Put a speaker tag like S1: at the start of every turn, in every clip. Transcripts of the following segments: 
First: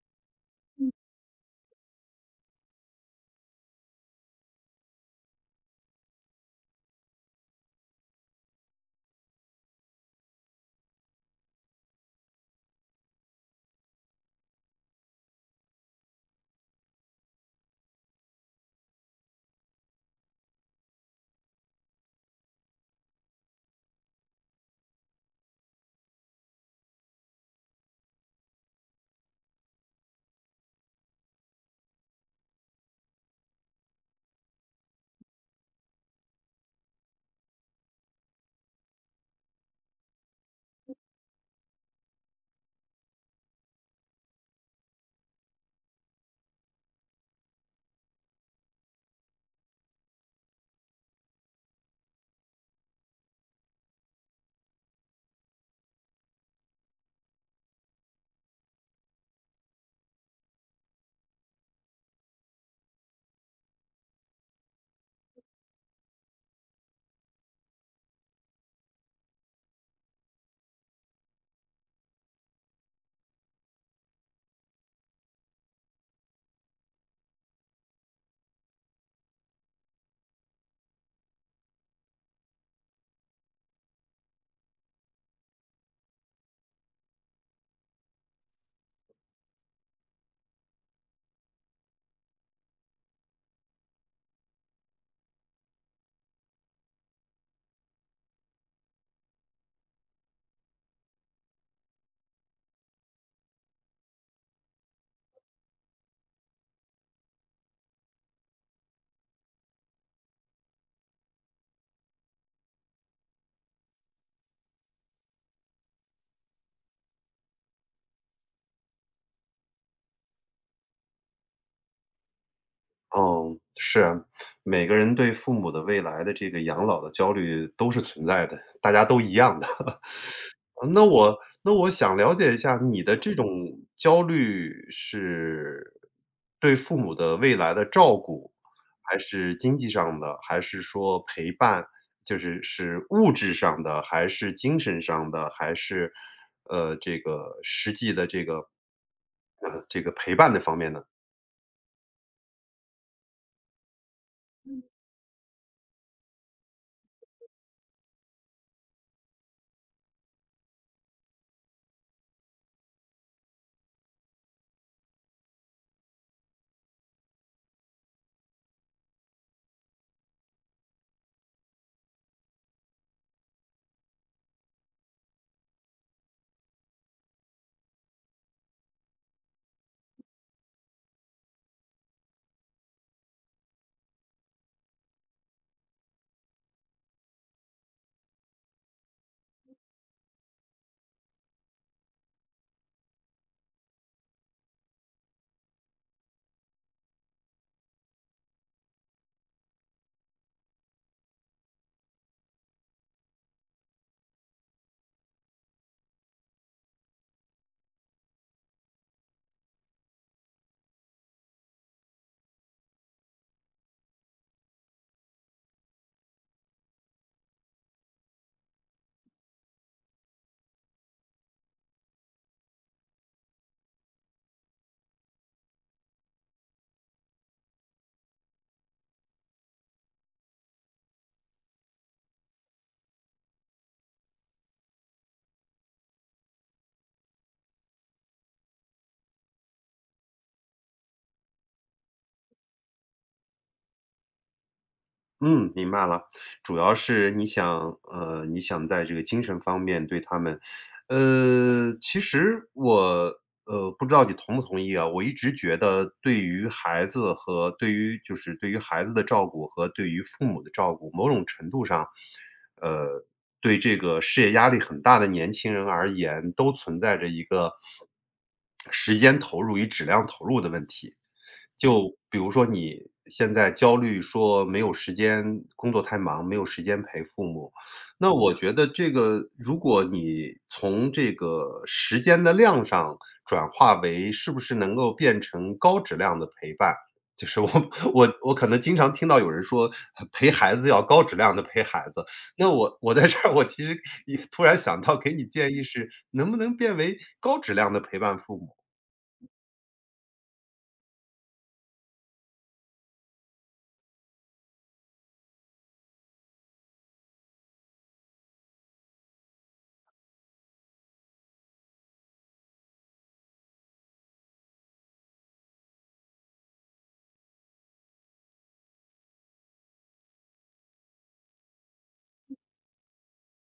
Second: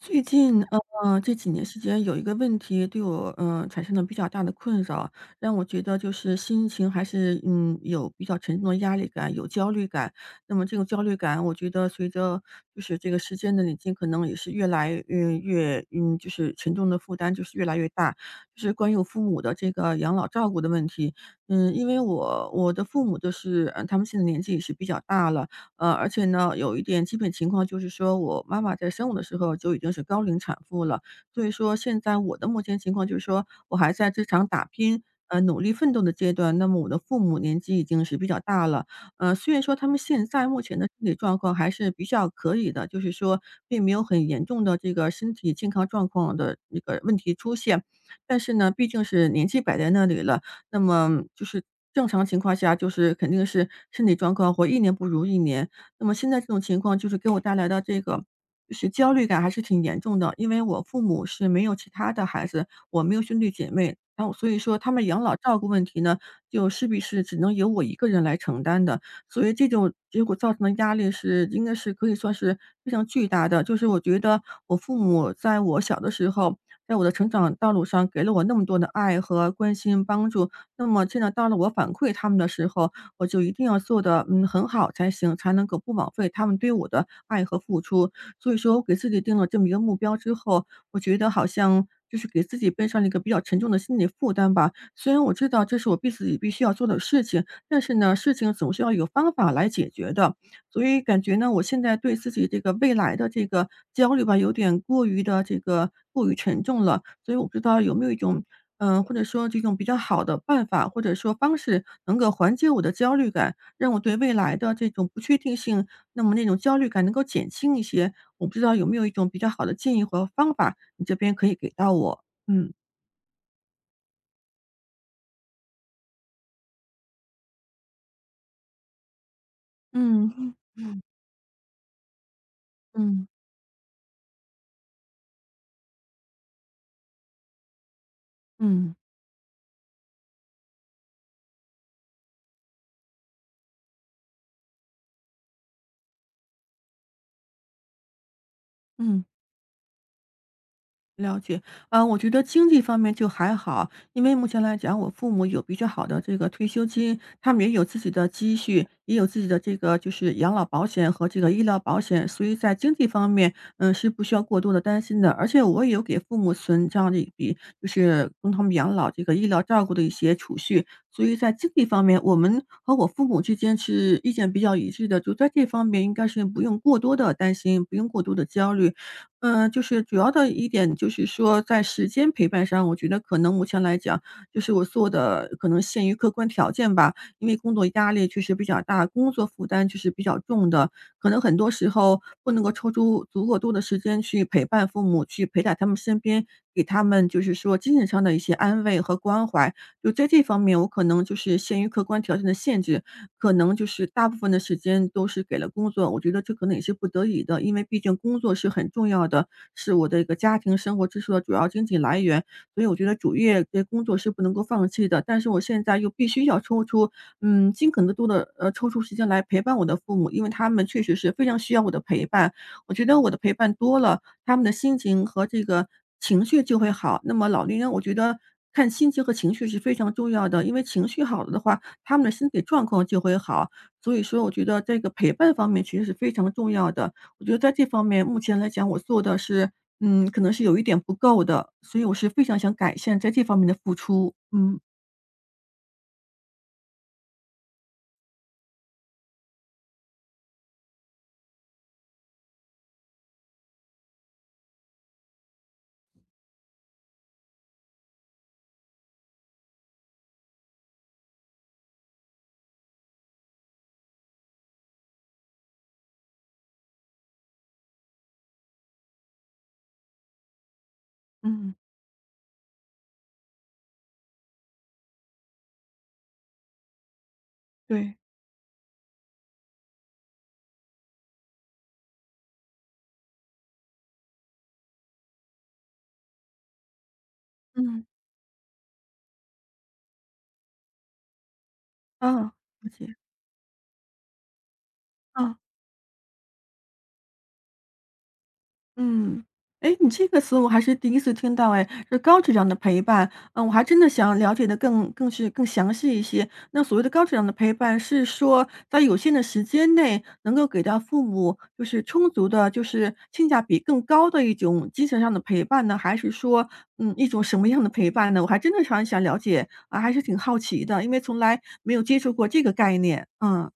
S1: 最近，这几年时间有一个问题对我，产生了比较大的困扰，让我觉得就是心情还是，有比较沉重的压力感，有焦虑感。那么这种焦虑感，我觉得随着就是这个时间的累积，可能也是越来越，就是沉重的负担就是越来越大。就是关于我父母的这个养老照顾的问题，嗯，因为我的父母就是，他们现在年纪也是比较大了。而且呢，有一点基本情况就是说，我妈妈在生我的时候就已经是高龄产妇了，所以说现在我的目前情况就是说，我还在职场打拼，努力奋斗的阶段。那么我的父母年纪已经是比较大了，虽然说他们现在目前的身体状况还是比较可以的，就是说并没有很严重的这个身体健康状况的那个问题出现，但是呢，毕竟是年纪摆在那里了，那么就是正常情况下，就是肯定是身体状况会一年不如一年。那么现在这种情况就是给我带来的这个就是焦虑感还是挺严重的，因为我父母是没有其他的孩子，我没有兄弟姐妹，然后所以说他们养老照顾问题呢，就势必是只能由我一个人来承担的，所以这种结果造成的压力是应该是可以算是非常巨大的。就是我觉得我父母在我小的时候，在我的成长道路上给了我那么多的爱和关心帮助，那么现在到了我反馈他们的时候，我就一定要做的很好才行，才能够不枉费他们对我的爱和付出。所以说我给自己定了这么一个目标之后，我觉得好像就是给自己背上了一个比较沉重的心理负担吧。虽然我知道这是我自己必须要做的事情，但是呢，事情总是要有方法来解决的。所以感觉呢，我现在对自己这个未来的这个焦虑吧，有点过于的这个过于沉重了。所以我不知道有没有一种或者说这种比较好的办法，或者说方式，能够缓解我的焦虑感，让我对未来的这种不确定性，那么那种焦虑感能够减轻一些。我不知道有没有一种比较好的建议和方法，你这边可以给到我？嗯。
S2: 哦，是啊，每个人对父母的未来的这个养老的焦虑都是存在的，大家都一样的。
S1: 嗯嗯
S2: 那我想了解一下，你的这种焦虑是对父母的未来的照顾，
S1: 嗯，
S2: 还是经济上的，还是说陪伴，就是是物质上的，还是精神上的，还是这个实际的
S1: 嗯。
S2: 这个陪伴的方面呢？
S1: 了解。啊，我觉得经济方面就还好，因为目前来讲，我父母有比较好的这个退休金，他们也有自己的积蓄，也有自己的这个就是养老保险和这个医疗保险，所以在经济方面，嗯，是不需要过多的担心的。而且我也有给父母存这样的一笔，就是供他们养老这个医疗照顾的一些储蓄，所以在经济方面，我们和我父母之间是意见比较一致的，就在这方面应该是不用过多的担心，不用过多的焦虑。嗯，就是主要的一点就是说，在时间陪伴上，我觉得可能目前来讲，就是我做的可能限于客观条件吧，因为工作压力确实比较大，工作负担就是比较重的，可能很多时候不能够抽出足够多的时间去陪伴父母，去陪在他们身边，给他们就是说精神上的一些安慰和关怀。就在这方面，我可能就是限于客观条件的限制，可能就是大部分的时间都是给了工作，我觉得这可能也是不得已的，因为毕竟工作是很重要的，是我的一个家庭生活支出的主要经济来源，所以我觉得主业这工作是不能够放弃的。但是我现在又必须要抽出，嗯，尽可能多的抽出时间来陪伴我的父母，因为他们确实是非常需要我的陪伴。我觉得我的陪伴多了，他们的心情和这个情绪就会好。那么老年人，我觉得看心情和情绪是非常重要的，因为情绪好了的话，他们的身体状况就会好。所以说，我觉得这个陪伴方面其实是非常重要的。我觉得在这方面，目前来讲，我做的是，嗯，可能是有一点不够的，所以我是非常想改善在这方面的付出。嗯
S2: 嗯，明白了，主要是你想你想在这个精神方面对他们，呃，其实我呃，不知道你同不同意啊，我一直觉得对于孩子和对于就是对于孩子的照顾和对于父母的照顾，某种程度上，呃，对这个事业压力很大的年轻人而言，都存在着一个时间投入与质量投入的问题。
S1: 嗯，
S2: 就比如说你现在焦虑说没有时间，工作太忙，没有时间陪父母。
S1: 对。
S2: 那我觉得这个，如果你从这个时间的量上转化为是不是能够变成高质量的陪伴，就是我
S1: 嗯。
S2: 我可能经常听到有人说陪孩子要高质量的陪孩子，
S1: 啊，
S2: 那
S1: 了
S2: 我
S1: 解。
S2: 在这儿我其实也突然想到给你
S1: 啊。
S2: 建议是，能不能变为高质量的陪伴父母？
S1: 嗯。哎，你这个词我还是第一次听到哎，是高质量的陪伴。嗯，我还真的想了解的更详细一些。那所谓的高质量的陪伴是说，在有限的时间内能够给到父母就是充足的就是性价比更高的一种精神上的陪伴呢？还是说，嗯，一种什么样的陪伴呢？我还真的想了解，啊，还是挺好奇的，因为从来没有接触过这个概念。嗯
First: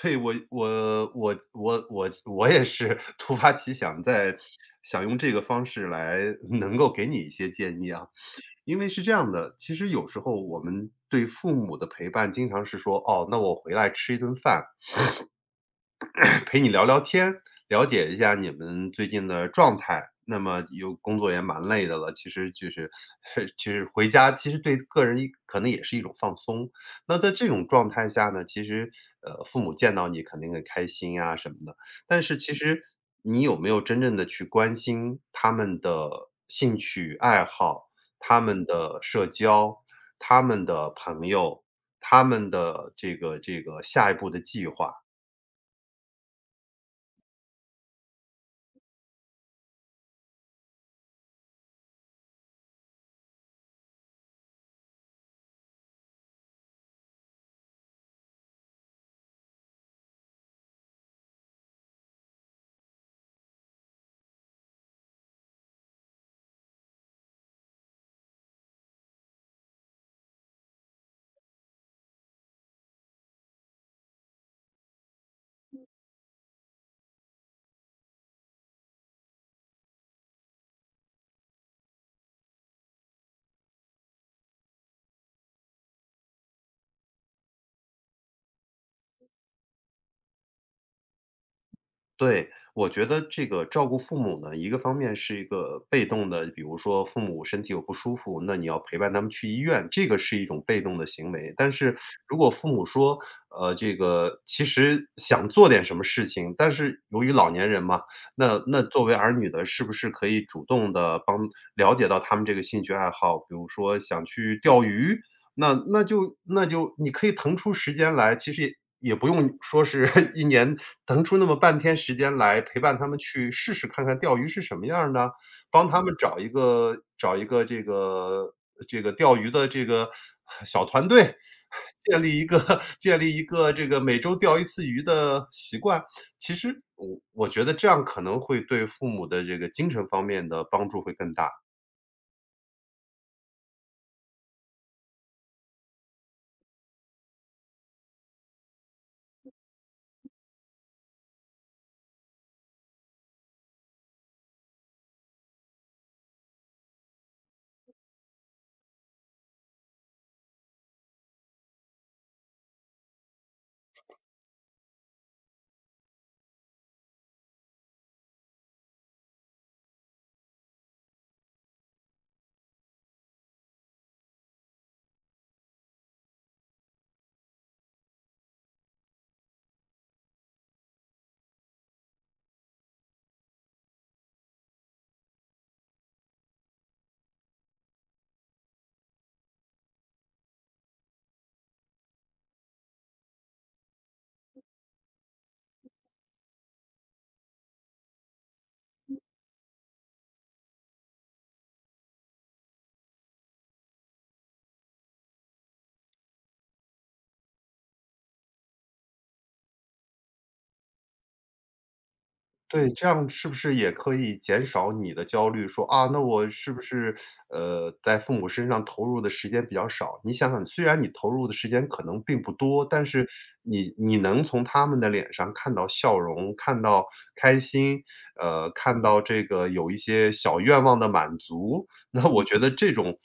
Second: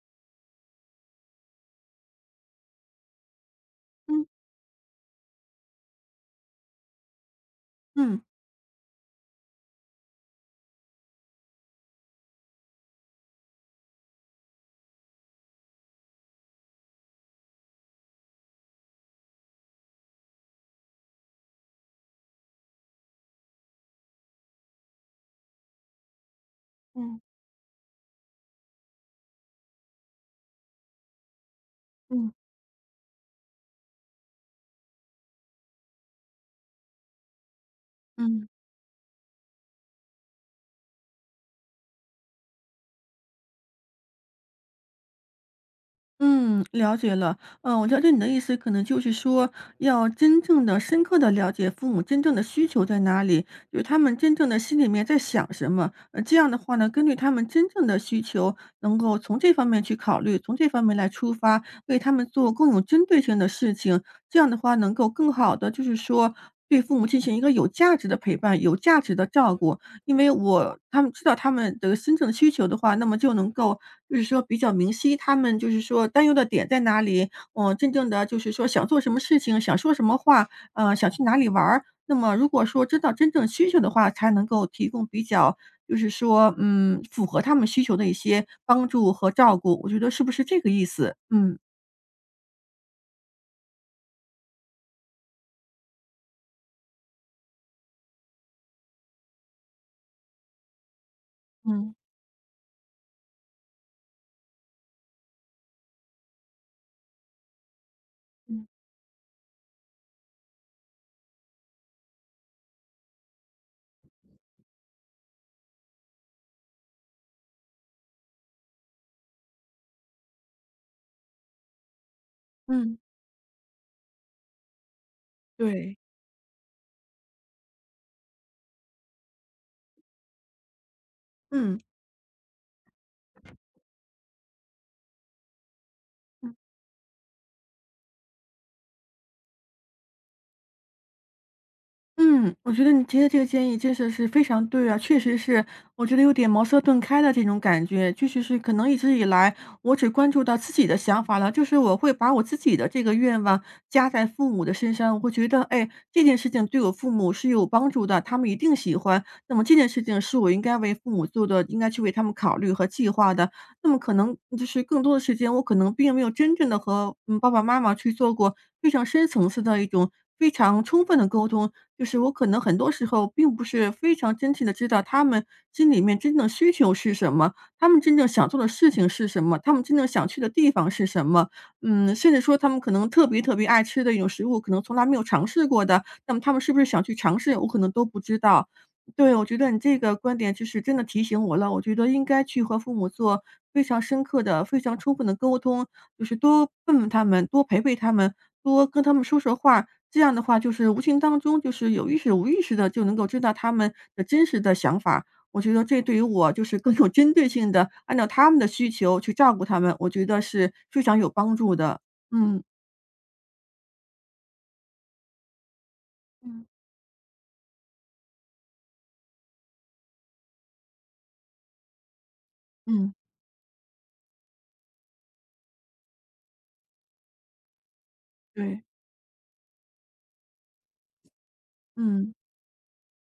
S2: 对，我也是突发奇想，
S1: 嗯。
S2: 在想用这个方式来能够给你一些建议啊。
S1: 嗯。
S2: 因为是这样的，其实有时候我们对父母的陪伴经常是说：“哦，那我回来吃一顿饭，陪你聊聊天，了解一下你们最近的状态。那么有工作也蛮累的了，其实就是 其实回家，其实对个人一可能也是一种放松。那
S1: 嗯。
S2: 在这种状态下呢，其实父母见到你肯定很开心啊什么的。但
S1: 嗯，
S2: 是其实你有没有真正的去关心他们的兴趣爱好、他
S1: 嗯。
S2: 们的社交、他们的朋友、他们的这个下一步的计划？
S1: 嗯，了解了。嗯，我了解你的意思，可能就是说，要真正的、深刻的了解父母真正的需求在哪里，就是他们真正的心里面在想什么。呃，这样的话呢，根据他们真正的需求，能够从这方面去考虑，从这方面来出发，为他们做更有针对性的事情。这样的话，能够更好的，就是说对父母进行一个有价值的陪伴、有价值的照顾，因为我他们知道他们的真正的需求的话，那么就能够就是说比较明晰，他们就是说担忧的点在哪里，嗯，真正的就是说想做什么事情，想说什么话，呃，想去哪里玩儿。那么如果说知道真正需求的话，才能够提供比较，就是说，嗯，符合他们需求的一些帮助和照顾。我觉得是不是这个意思？嗯
S2: 对，我觉得这个照顾父母呢，一个方面是一个被动的，比如说父母身体有不舒服，那你要陪伴他们去医院，这个是一种被动的行为。但
S1: 嗯
S2: 是如果父母说，这个其实想做点什么事情，但是由于老年人嘛，那
S1: 嗯
S2: 作为儿女的，是不是可以主动的帮了解到他们这个兴趣爱好，比如说想去钓鱼，那就你可以腾出时间来，其实也不用说是 一年腾出那么半天时间来陪伴
S1: 嗯，
S2: 他们去试试看看钓鱼是什么样儿的，帮
S1: 对。
S2: 他们找一个这个钓鱼的这个小团队，
S1: 嗯。
S2: 建立一个 建立一个这个每周钓一次鱼的习惯。其实我我觉得这样可能会对父母的这个精神方面的帮助会更大。
S1: 嗯，我觉得你提的这个建议真的是非常对啊，确实是，我觉得有点茅塞顿开的这种感觉，确实是可能一直以来我只关注到自己的想法了，就是我会把我自己的这个愿望加在父母的身上，我会觉得，哎，这件事情对我父母是有帮助的，他们一定喜欢，那么这件事情是我应该为父母做的，应该去为他们考虑和计划的，那么可能就是更多的时间，我可能并没有真正的和爸爸妈妈去做过非常深层次的一种。非常充分的沟通，就是我可能很多时候并不是非常真切的知道他们心里面真正的需求是什么，他们真正想做的事情是什么，他们真正想去的地方是什么。嗯，甚至说他们可能特别爱吃的一种食物，可能从来没有尝试过的，那么他们是不是想去尝试，我可能都不知道。对，我觉得你这个观点就是真的提醒我了，我觉得应该去和父母做非常深刻的、非常充分的沟通，就是多问问他们，多陪陪他们，多跟他们说说话，这样的话，就是无形当中，就是有意识、无意识的，就能够知道他们的真实的想法。我觉得这对于我就是更有针对性的，按照他们的需求去照顾他们，我觉得是非常有帮助的。嗯。
S2: 对，这样是不是也可以减少你的焦虑？说啊，那我
S1: 嗯。
S2: 是不是在父母身上投入的时间比较少？你想想，虽然你投入的时间可能并不多，但
S1: 嗯，
S2: 是你能从他们的脸上看到笑容，看到开心，
S1: 对。
S2: 看到这个有一些小愿望的满足，那
S1: 嗯。
S2: 我觉得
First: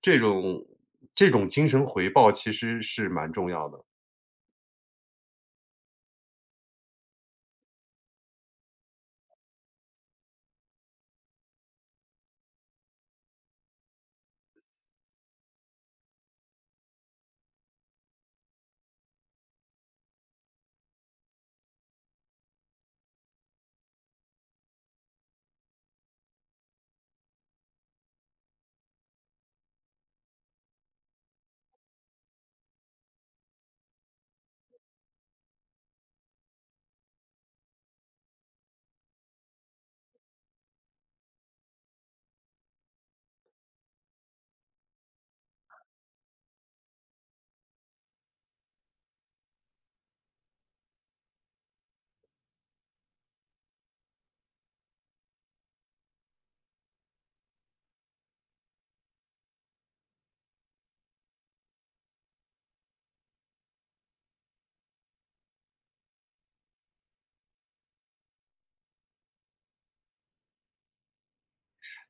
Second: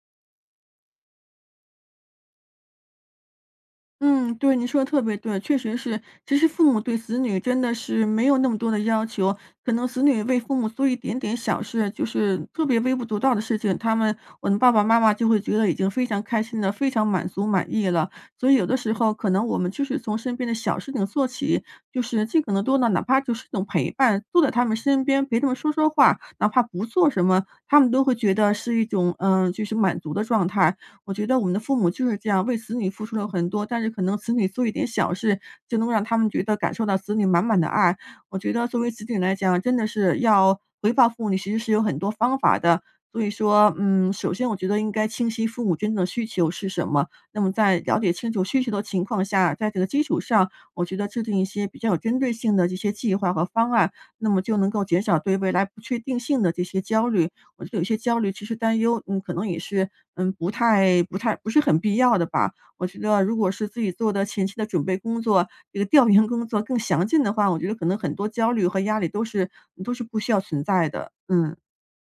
S2: 这种这种精神回报其实是蛮重要的。
S1: 嗯，对，你说的特别对，确实是。其实父母对子女真的是没有那么多的要求，可能子女为父母做一点点小事，就是特别微不足道的事情，我们爸爸妈妈就会觉得已经非常开心的、非常满足满意了。所以有的时候可能我们就是从身边的小事情做起，就是尽可能多的，哪怕就是一种陪伴，坐在他们身边陪他们说说话，哪怕不做什么，他们都会觉得是一种就是满足的状态。我觉得我们的父母就是这样，为子女付出了很多，但是可能子女做一点小事，就能让他们觉得感受到子女满满的爱。我觉得作为子女来讲，真的是要回报父母，你其实是有很多方法的。所以说，嗯，首先我觉得应该清晰父母真正的需求是什么。那么在了解清楚需求的情况下，在这个基础上，我觉得制定一些比较有针对性的这些计划和方案，那么就能够减少对未来不确定性的这些焦虑。我觉得有些焦虑，其实担忧，嗯，可能也是，嗯，不是很必要的吧。我觉得如果是自己做的前期的准备工作，这个调研工作更详尽的话，我觉得可能很多焦虑和压力都是不需要存在的。嗯。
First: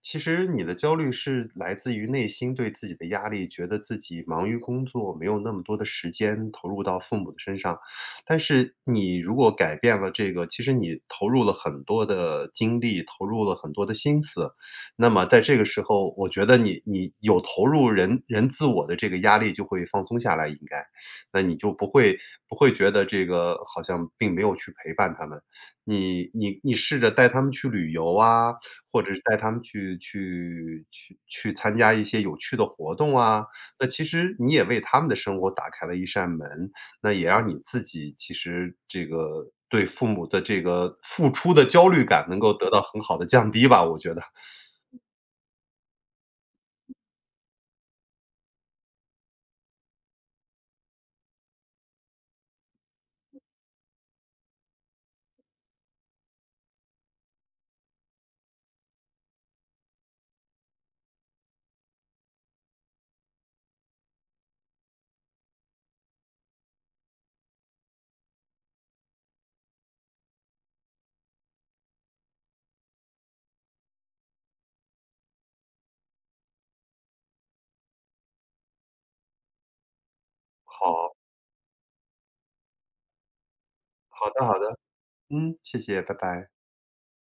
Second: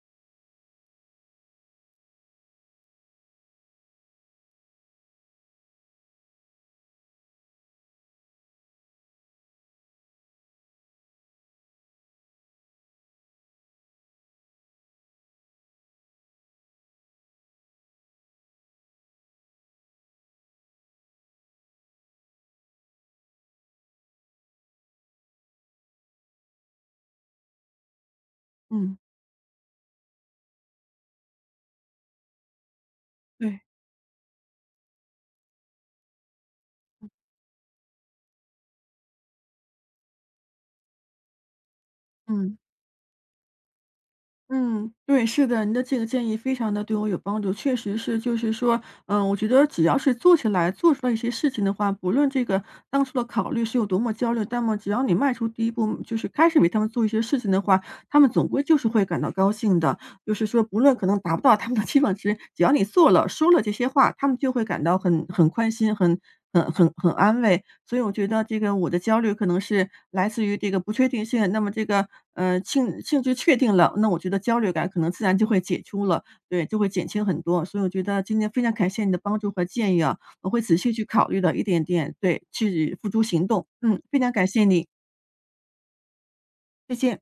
S2: 其实你的焦虑是来自于内心对自己的压力，觉得自己忙于工作，没有那么多的时间投入到父母的身上。但是你如果改变了这个，其实你投入了很多的精力，投入了很多的心思，那么在这个时候，我觉得你有投入自我的这个压力就会放松下来，应该，那你就不会觉得这个好像并没有去陪伴他们。你试着带他们去旅游啊，
S1: 嗯，
S2: 或者是带他们去参加一些有趣的活动啊，
S1: 对。
S2: 那其实你也为他们的生活打开了一扇门，那也让你自己其实这个对父母的这个付出的焦虑感能够
S1: 嗯。
S2: 得到很好的降低吧，我觉得。
S1: 嗯，对，是的，你的这个建议非常的对我有帮助。确实是，就是说，嗯，我觉得只要是做起来做出来一些事情的话，不论这个当初的考虑是有多么焦虑，那么只要你迈出第一步，就是开始为他们做一些事情的话，他们总归就是会感到高兴的。就是说不论可能达不到他们的期望值，只要你做了、说了这些话，他们就会感到很宽心、很很安慰。所以我觉得这个我的焦虑可能是来自于这个不确定性，那么这个，性质确定了，那我觉得焦虑感可能自然就会解除了，对，就会减轻很多。所以我觉得今天非常感谢你的帮助和建议啊，我会仔细去
S2: 好，
S1: 考虑的，一点点，对，去付诸行动。嗯，非
S2: 好
S1: 常
S2: 的
S1: 感
S2: 好
S1: 谢
S2: 的，
S1: 你，
S2: 嗯，谢谢，拜拜。
S1: 再见。